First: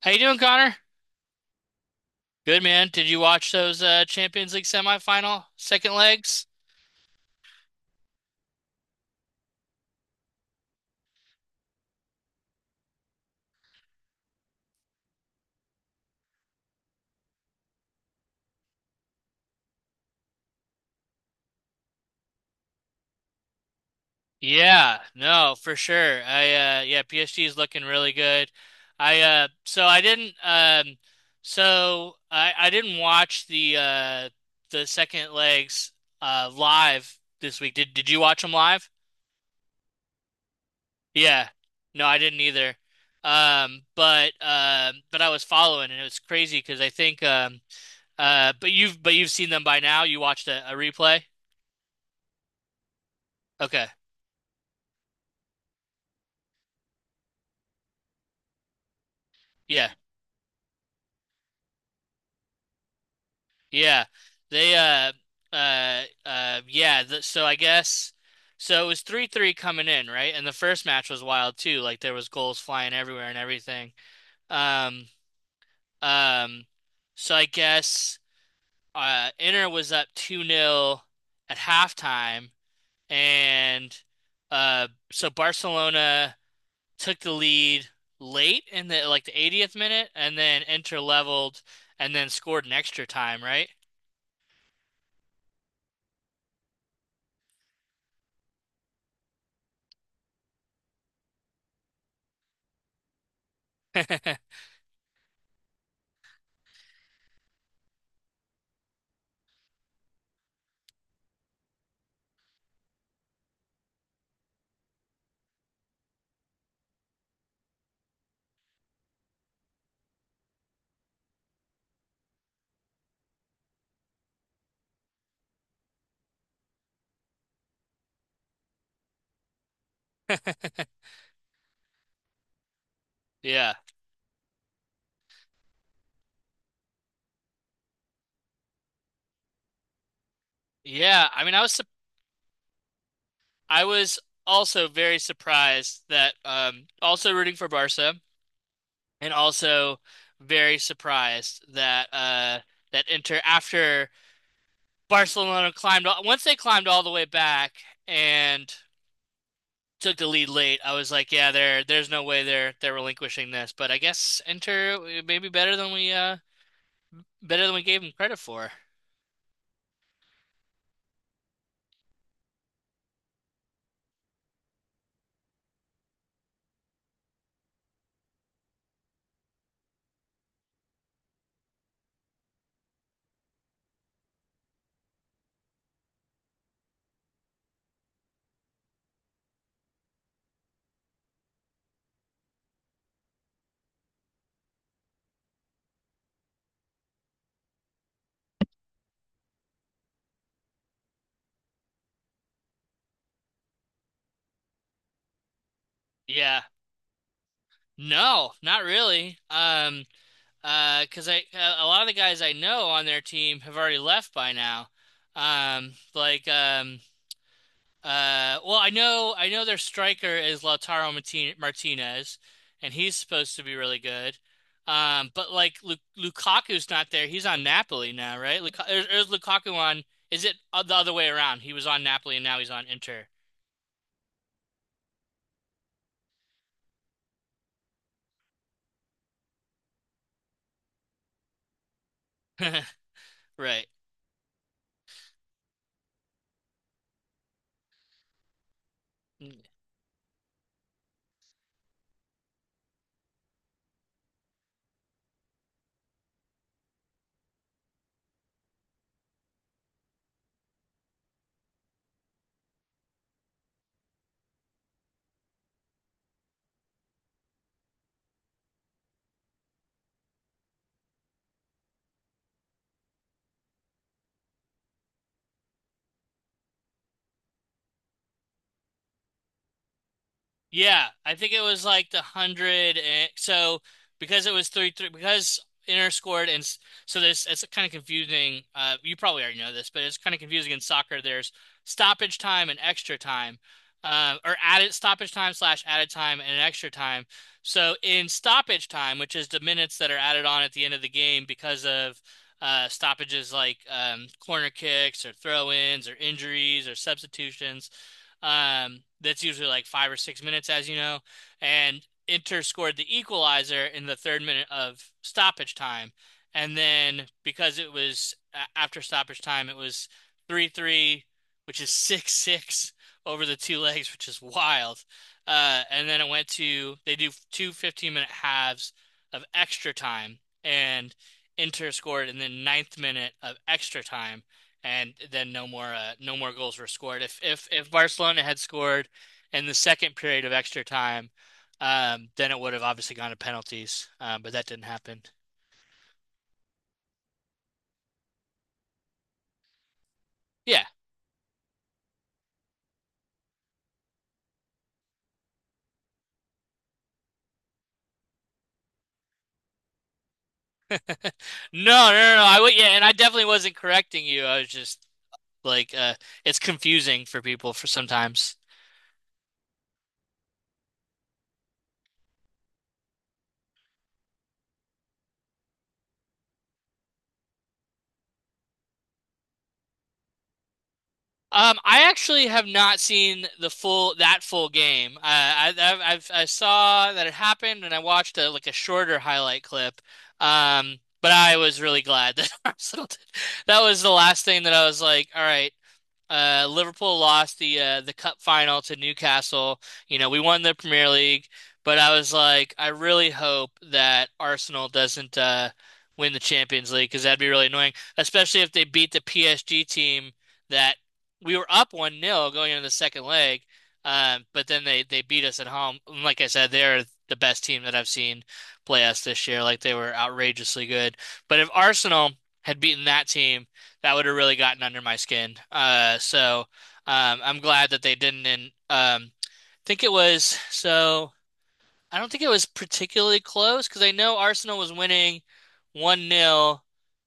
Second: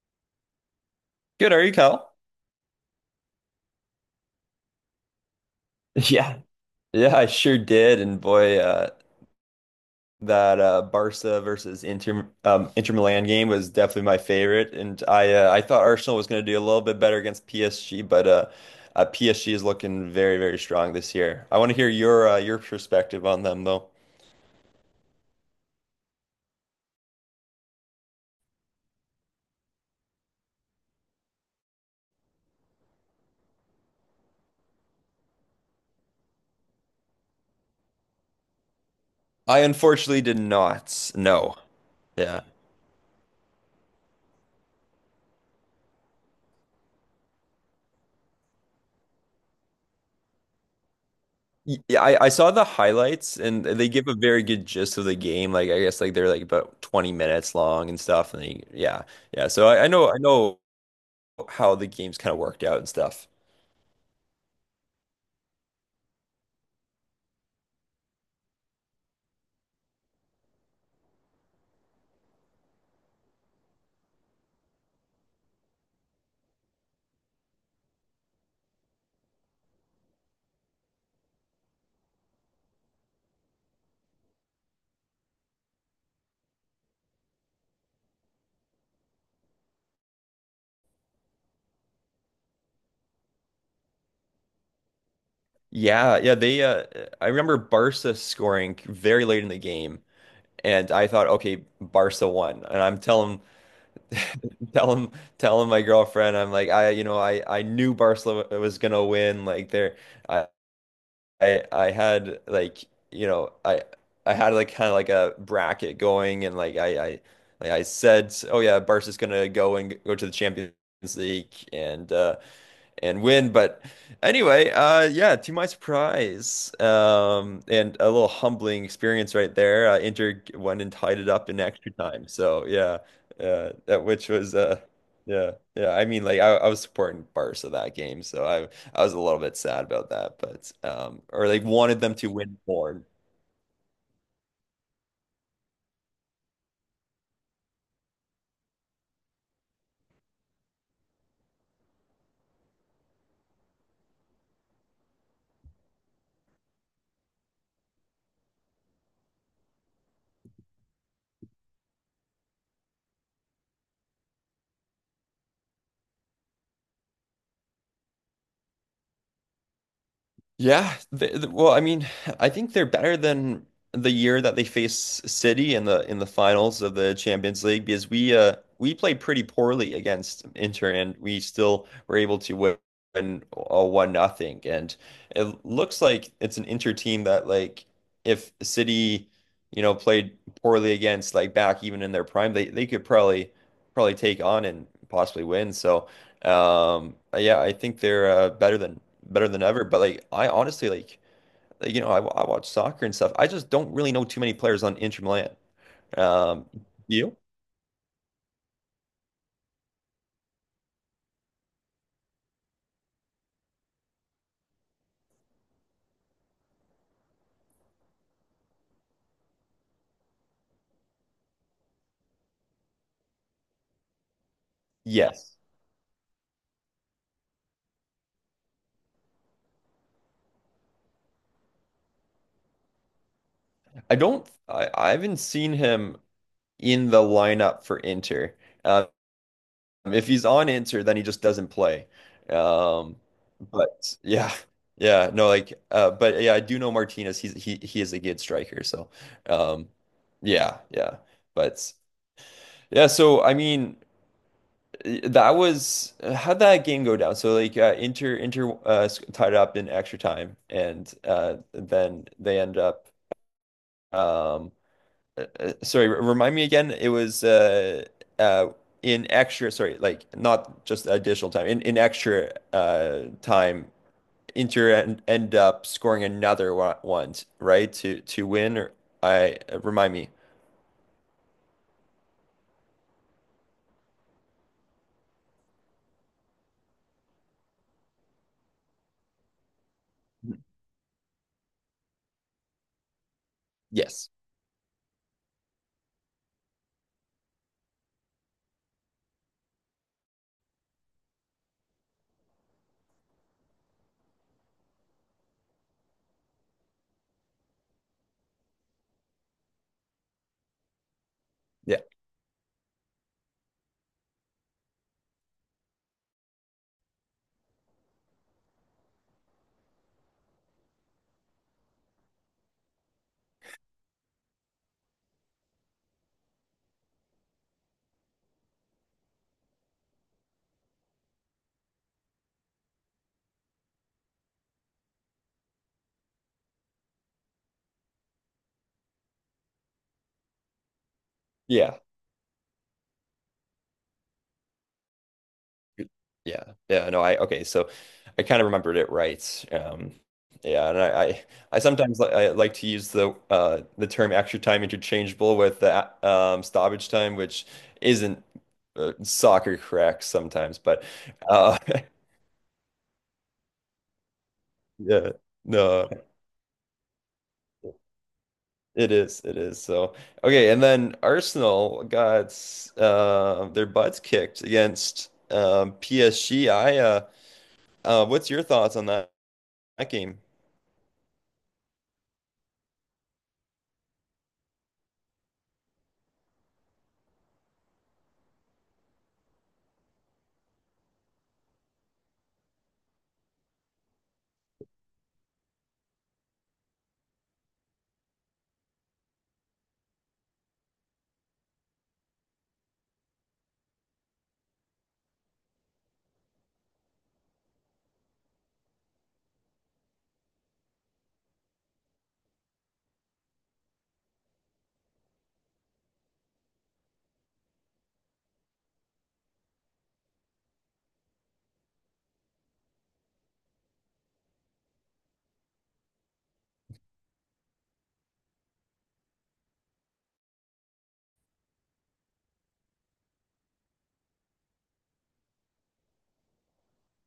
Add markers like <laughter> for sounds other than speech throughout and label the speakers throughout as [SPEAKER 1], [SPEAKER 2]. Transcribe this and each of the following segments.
[SPEAKER 1] How you doing, Connor?
[SPEAKER 2] Good, are you, Cal? <laughs>
[SPEAKER 1] Good man. Did you watch those Champions League semifinal second
[SPEAKER 2] Yeah,
[SPEAKER 1] legs?
[SPEAKER 2] yeah, I sure did. And boy, that Barca versus Inter Milan game was definitely my favorite. And I thought Arsenal was going to do a little bit better against PSG, but PSG is looking very, very strong this year. I want to hear your perspective on them, though.
[SPEAKER 1] Yeah, no, for sure. I yeah, PSG is looking really good. I so I didn't watch the second legs live this week. Did you watch them live?
[SPEAKER 2] I unfortunately did not.
[SPEAKER 1] Yeah.
[SPEAKER 2] No,
[SPEAKER 1] No, I didn't
[SPEAKER 2] yeah.
[SPEAKER 1] either. But I was following, and it was crazy because I think but you've seen them by now. You watched a replay.
[SPEAKER 2] Yeah, I saw the highlights and
[SPEAKER 1] Okay.
[SPEAKER 2] they give a very good gist of the game. Like I guess like they're like about 20 minutes long and stuff. And yeah, yeah. So I, I
[SPEAKER 1] Yeah.
[SPEAKER 2] know I know how the games kind of worked out and stuff.
[SPEAKER 1] Yeah. They yeah. Th so I guess so. It was 3-3 coming in, right? And the first match was wild too. Like, there was goals flying everywhere and everything. Um um. So I guess Inter was up two nil at halftime, and so Barcelona took the lead late, in the 80th minute, and then Inter leveled and then scored an extra time, right?
[SPEAKER 2] Yeah, yeah, they I remember Barca scoring very late in the game and I thought, okay, Barca won. And I'm telling
[SPEAKER 1] <laughs>
[SPEAKER 2] <laughs> telling telling my girlfriend, I'm like, I you know, I knew Barcelona was gonna win. Like I I had like you know, I had like kind of like a bracket going and like I like I said, oh yeah, Barca's gonna go and go to the Champions League and and win. But anyway, yeah, to my surprise, and a little humbling experience right there. Inter went and tied it up in extra time. So yeah,
[SPEAKER 1] Yeah.
[SPEAKER 2] that which was yeah, yeah. I mean, like I was supporting Barca that game, so I was a little bit sad about that, but
[SPEAKER 1] Yeah, I
[SPEAKER 2] or
[SPEAKER 1] mean I
[SPEAKER 2] like
[SPEAKER 1] was sup-
[SPEAKER 2] wanted them to win more.
[SPEAKER 1] I was also very surprised that also rooting for Barca, and also very surprised that that Inter, after Barcelona climbed once they climbed all the way back and took the lead late, I was like, yeah, there's no way they're relinquishing this. But I guess Inter, maybe better than we gave him credit for.
[SPEAKER 2] Yeah, well, I mean, I think they're better than the year that they faced City in the finals of the Champions League because we played pretty poorly against Inter and we still were able to win a one nothing and it looks like it's an Inter team that like if City you know played poorly against like back even in their prime they could probably take on and possibly win so. Yeah, I think they're better than ever. But I honestly like I watch soccer and stuff. I just don't really know too many players on Inter Milan.
[SPEAKER 1] Yeah.
[SPEAKER 2] Um, you?
[SPEAKER 1] No, not really. Cause I, a lot of the guys I know on their team have already left by now. Um, like um, well, I know their striker is Lautaro Martinez, and he's supposed to be really good. But
[SPEAKER 2] Yes.
[SPEAKER 1] like, Lu Lukaku's not there. He's on Napoli now, right? Or is Lukaku on? Is it the other way around? He was on Napoli, and now he's on Inter.
[SPEAKER 2] I don't. I haven't seen him in the lineup for Inter. Um, if he's on Inter, then he just doesn't play.
[SPEAKER 1] <laughs>
[SPEAKER 2] Um,
[SPEAKER 1] Right.
[SPEAKER 2] but yeah, yeah, no, like, but yeah, I do know Martinez. He is a good striker. So, um, yeah, yeah, but. Yeah, so I mean, that was— how'd that game go down? So like tied up in extra time, and then they end up— Um, sorry, remind me again. It was uh, in extra— sorry, like not just additional time. In extra time, Inter en end up scoring another one, one, right? To win. Or I remind me.
[SPEAKER 1] Yeah, I think it was like the hundred and so, because it was 3-3, because Inter scored and s- so this it's kind of confusing. You probably already know this, but it's kind of confusing in soccer. There's stoppage time and extra time,
[SPEAKER 2] Yes.
[SPEAKER 1] or added stoppage time slash added time and extra time. So in stoppage time, which is the minutes that are added on at the end of the game because of stoppages like corner kicks or throw-ins or injuries or substitutions. That's usually like 5 or 6 minutes, as you know.
[SPEAKER 2] Yeah.
[SPEAKER 1] And Inter scored the equalizer in the third minute of stoppage time. And then, because it was, after stoppage time, it was 3-3, which is 6-6 over the two legs, which is wild. And then they do 2-minute halves of extra time. And Inter scored in the ninth minute of extra time, and then no more goals were scored. If Barcelona had scored in the second period of extra time,
[SPEAKER 2] Yeah.
[SPEAKER 1] then it would have obviously gone to penalties. But that didn't happen.
[SPEAKER 2] Yeah. Yeah. No, I okay. So I kind of remembered it right.
[SPEAKER 1] Yeah.
[SPEAKER 2] Yeah, and I sometimes li I like to use the term extra time interchangeable with the stoppage time, which isn't soccer correct sometimes, but uh <laughs>
[SPEAKER 1] No, no, no, no. I would, yeah, and I definitely wasn't correcting you. I was just
[SPEAKER 2] yeah,
[SPEAKER 1] like,
[SPEAKER 2] no,
[SPEAKER 1] it's confusing for people for sometimes.
[SPEAKER 2] it is, it is. So okay, and then Arsenal got their butts kicked against PSG. I what's your thoughts on that game?
[SPEAKER 1] I actually have not seen the full that full game. I saw that it happened, and I watched like a shorter highlight clip. But I was really glad that <laughs> Arsenal did. That was the last thing that I was like, all right, Liverpool lost the cup final to Newcastle. You know, we won the Premier League, but I was like, I really hope that Arsenal doesn't win the Champions League, because that'd be really annoying, especially if they beat the PSG team that we were up one nil going into the second leg. But then they beat us at home. And, like I said, they're the best team that I've seen play us this year. Like, they were outrageously good. But if Arsenal had beaten that team, that would have really gotten under my skin. So I'm glad that they didn't. And, think it was so. I don't think it was particularly close, because I know Arsenal was winning one nil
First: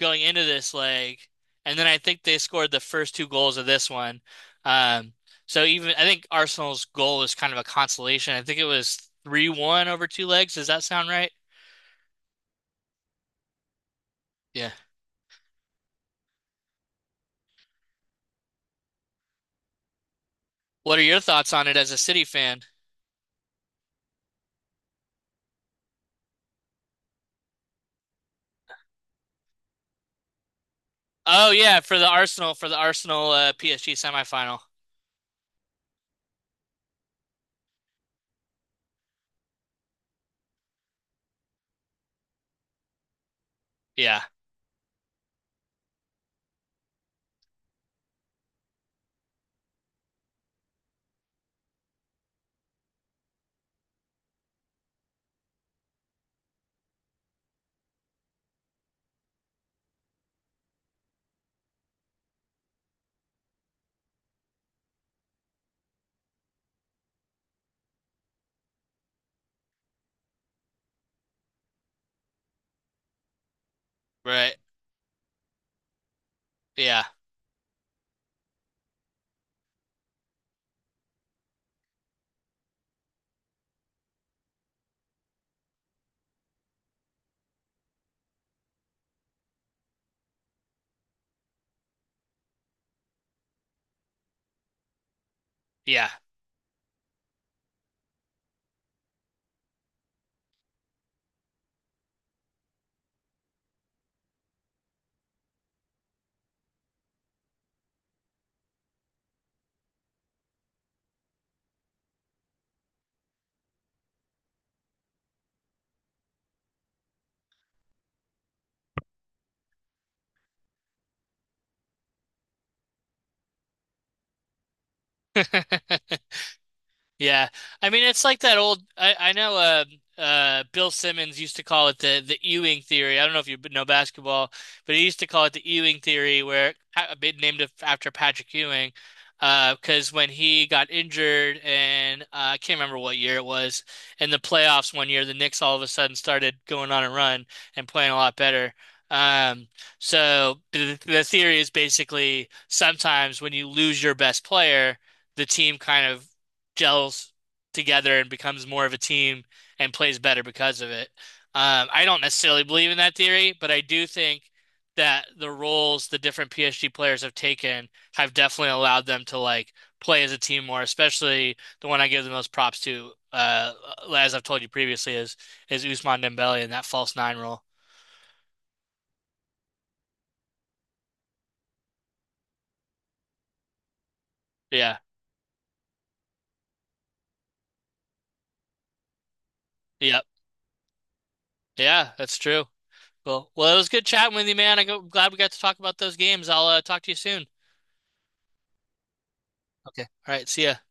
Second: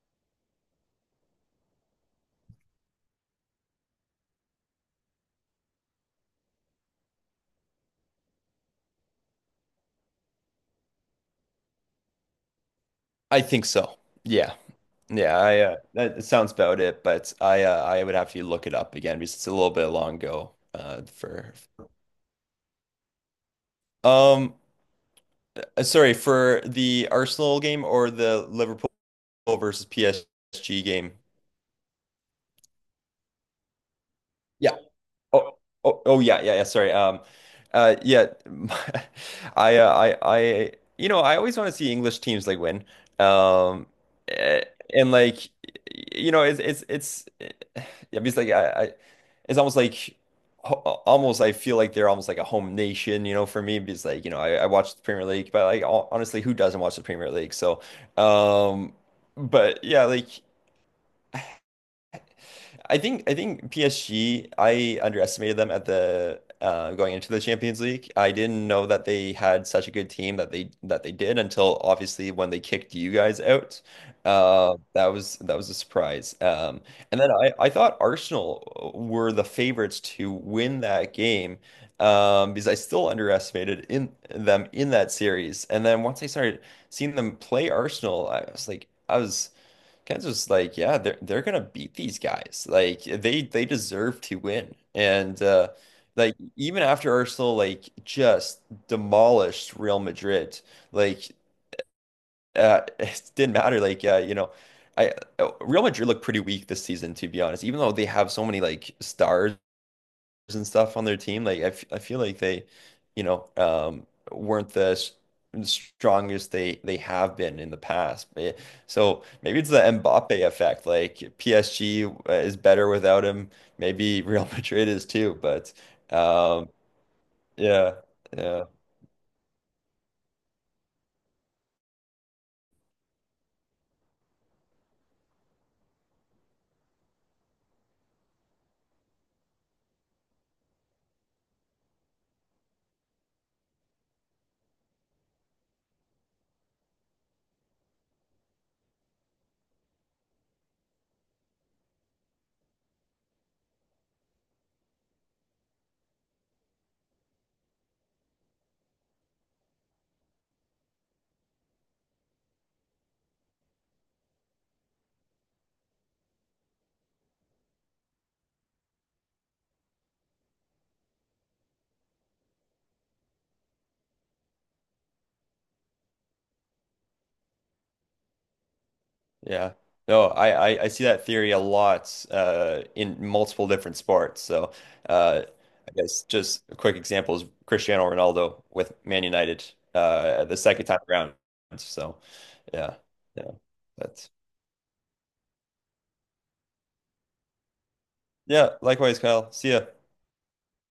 [SPEAKER 1] going into this leg, and then I think they scored the first two goals of this one. Um, so even I think Arsenal's goal was kind of a consolation. I think it was 3-1 over two legs. Does that sound right?
[SPEAKER 2] I think so. Yeah.
[SPEAKER 1] Yeah.
[SPEAKER 2] Yeah, I that sounds about it, but I would have to look it up again because it's a little bit long ago
[SPEAKER 1] What are your thoughts
[SPEAKER 2] for
[SPEAKER 1] on it as a City fan?
[SPEAKER 2] um sorry, for the Arsenal game or the Liverpool versus PSG game.
[SPEAKER 1] Oh yeah, for the Arsenal, PSG semifinal.
[SPEAKER 2] Yeah. Oh, oh, yeah, yeah, yeah. Sorry. Yeah, <laughs> I, uh, I, I, I always want to see English teams like win. Um,
[SPEAKER 1] Yeah,
[SPEAKER 2] eh, and like, you know, it's, eh, yeah, because it's almost like, almost, I feel like they're almost like a home nation, you know, for me, because like I watch the Premier League, but like, honestly, who doesn't watch the Premier League? So, um, but yeah, like— I think PSG, I underestimated them at the going into the Champions League. I didn't know that they had such a good team that they did until obviously when they kicked you guys out.
[SPEAKER 1] right.
[SPEAKER 2] That was a surprise.
[SPEAKER 1] Yeah,
[SPEAKER 2] And then I thought Arsenal were the favorites to win that game because I still underestimated in them in that series. And then once I started seeing them play Arsenal, I was— Kansas, like, yeah, they're gonna beat these guys. Like they deserve to win. And
[SPEAKER 1] yeah.
[SPEAKER 2] like even after Arsenal like just demolished Real Madrid, like <laughs> it didn't matter. Like you know, I Real Madrid looked pretty weak this season, to be honest, even though they have so many like stars and stuff on their team. Like I feel like they, you know, um, weren't the strongest they have been in the past. So maybe it's the Mbappe effect. Like PSG is better without him. Maybe Real <laughs> Madrid is too. But
[SPEAKER 1] <laughs>
[SPEAKER 2] um,
[SPEAKER 1] Yeah. I
[SPEAKER 2] yeah,
[SPEAKER 1] mean, it's like that
[SPEAKER 2] yeah.
[SPEAKER 1] old, I know Bill Simmons used to call it the Ewing theory. I don't know if you know basketball, but he used to call it the Ewing theory, where a bit named after Patrick Ewing, because when he got injured, and I can't remember what year it was, in the playoffs one year the Knicks all of a sudden started going on a run and playing a lot better. Um so the theory is basically, sometimes when you lose your best player, the team kind of gels together and becomes more of a team, and plays better because of it. I don't necessarily believe in that theory, but I do think that the roles the different PSG players have taken have definitely allowed them to, like, play as a team more, especially the one I give the most props to, as I've told you previously, is Ousmane Dembele and that false nine role.
[SPEAKER 2] Yeah. No, I see that theory a lot in multiple different sports. So
[SPEAKER 1] Yeah.
[SPEAKER 2] uh, I guess just a quick example is Cristiano Ronaldo with Man United
[SPEAKER 1] Yep.
[SPEAKER 2] the second time around.
[SPEAKER 1] Yeah,
[SPEAKER 2] So
[SPEAKER 1] that's true.
[SPEAKER 2] yeah,
[SPEAKER 1] Cool.
[SPEAKER 2] yeah,
[SPEAKER 1] Well, it was good
[SPEAKER 2] that's
[SPEAKER 1] chatting with you, man. I'm glad we got to talk about those games. I'll, talk to you soon.
[SPEAKER 2] yeah. Likewise, Kyle. See ya.
[SPEAKER 1] Okay. All right. See ya.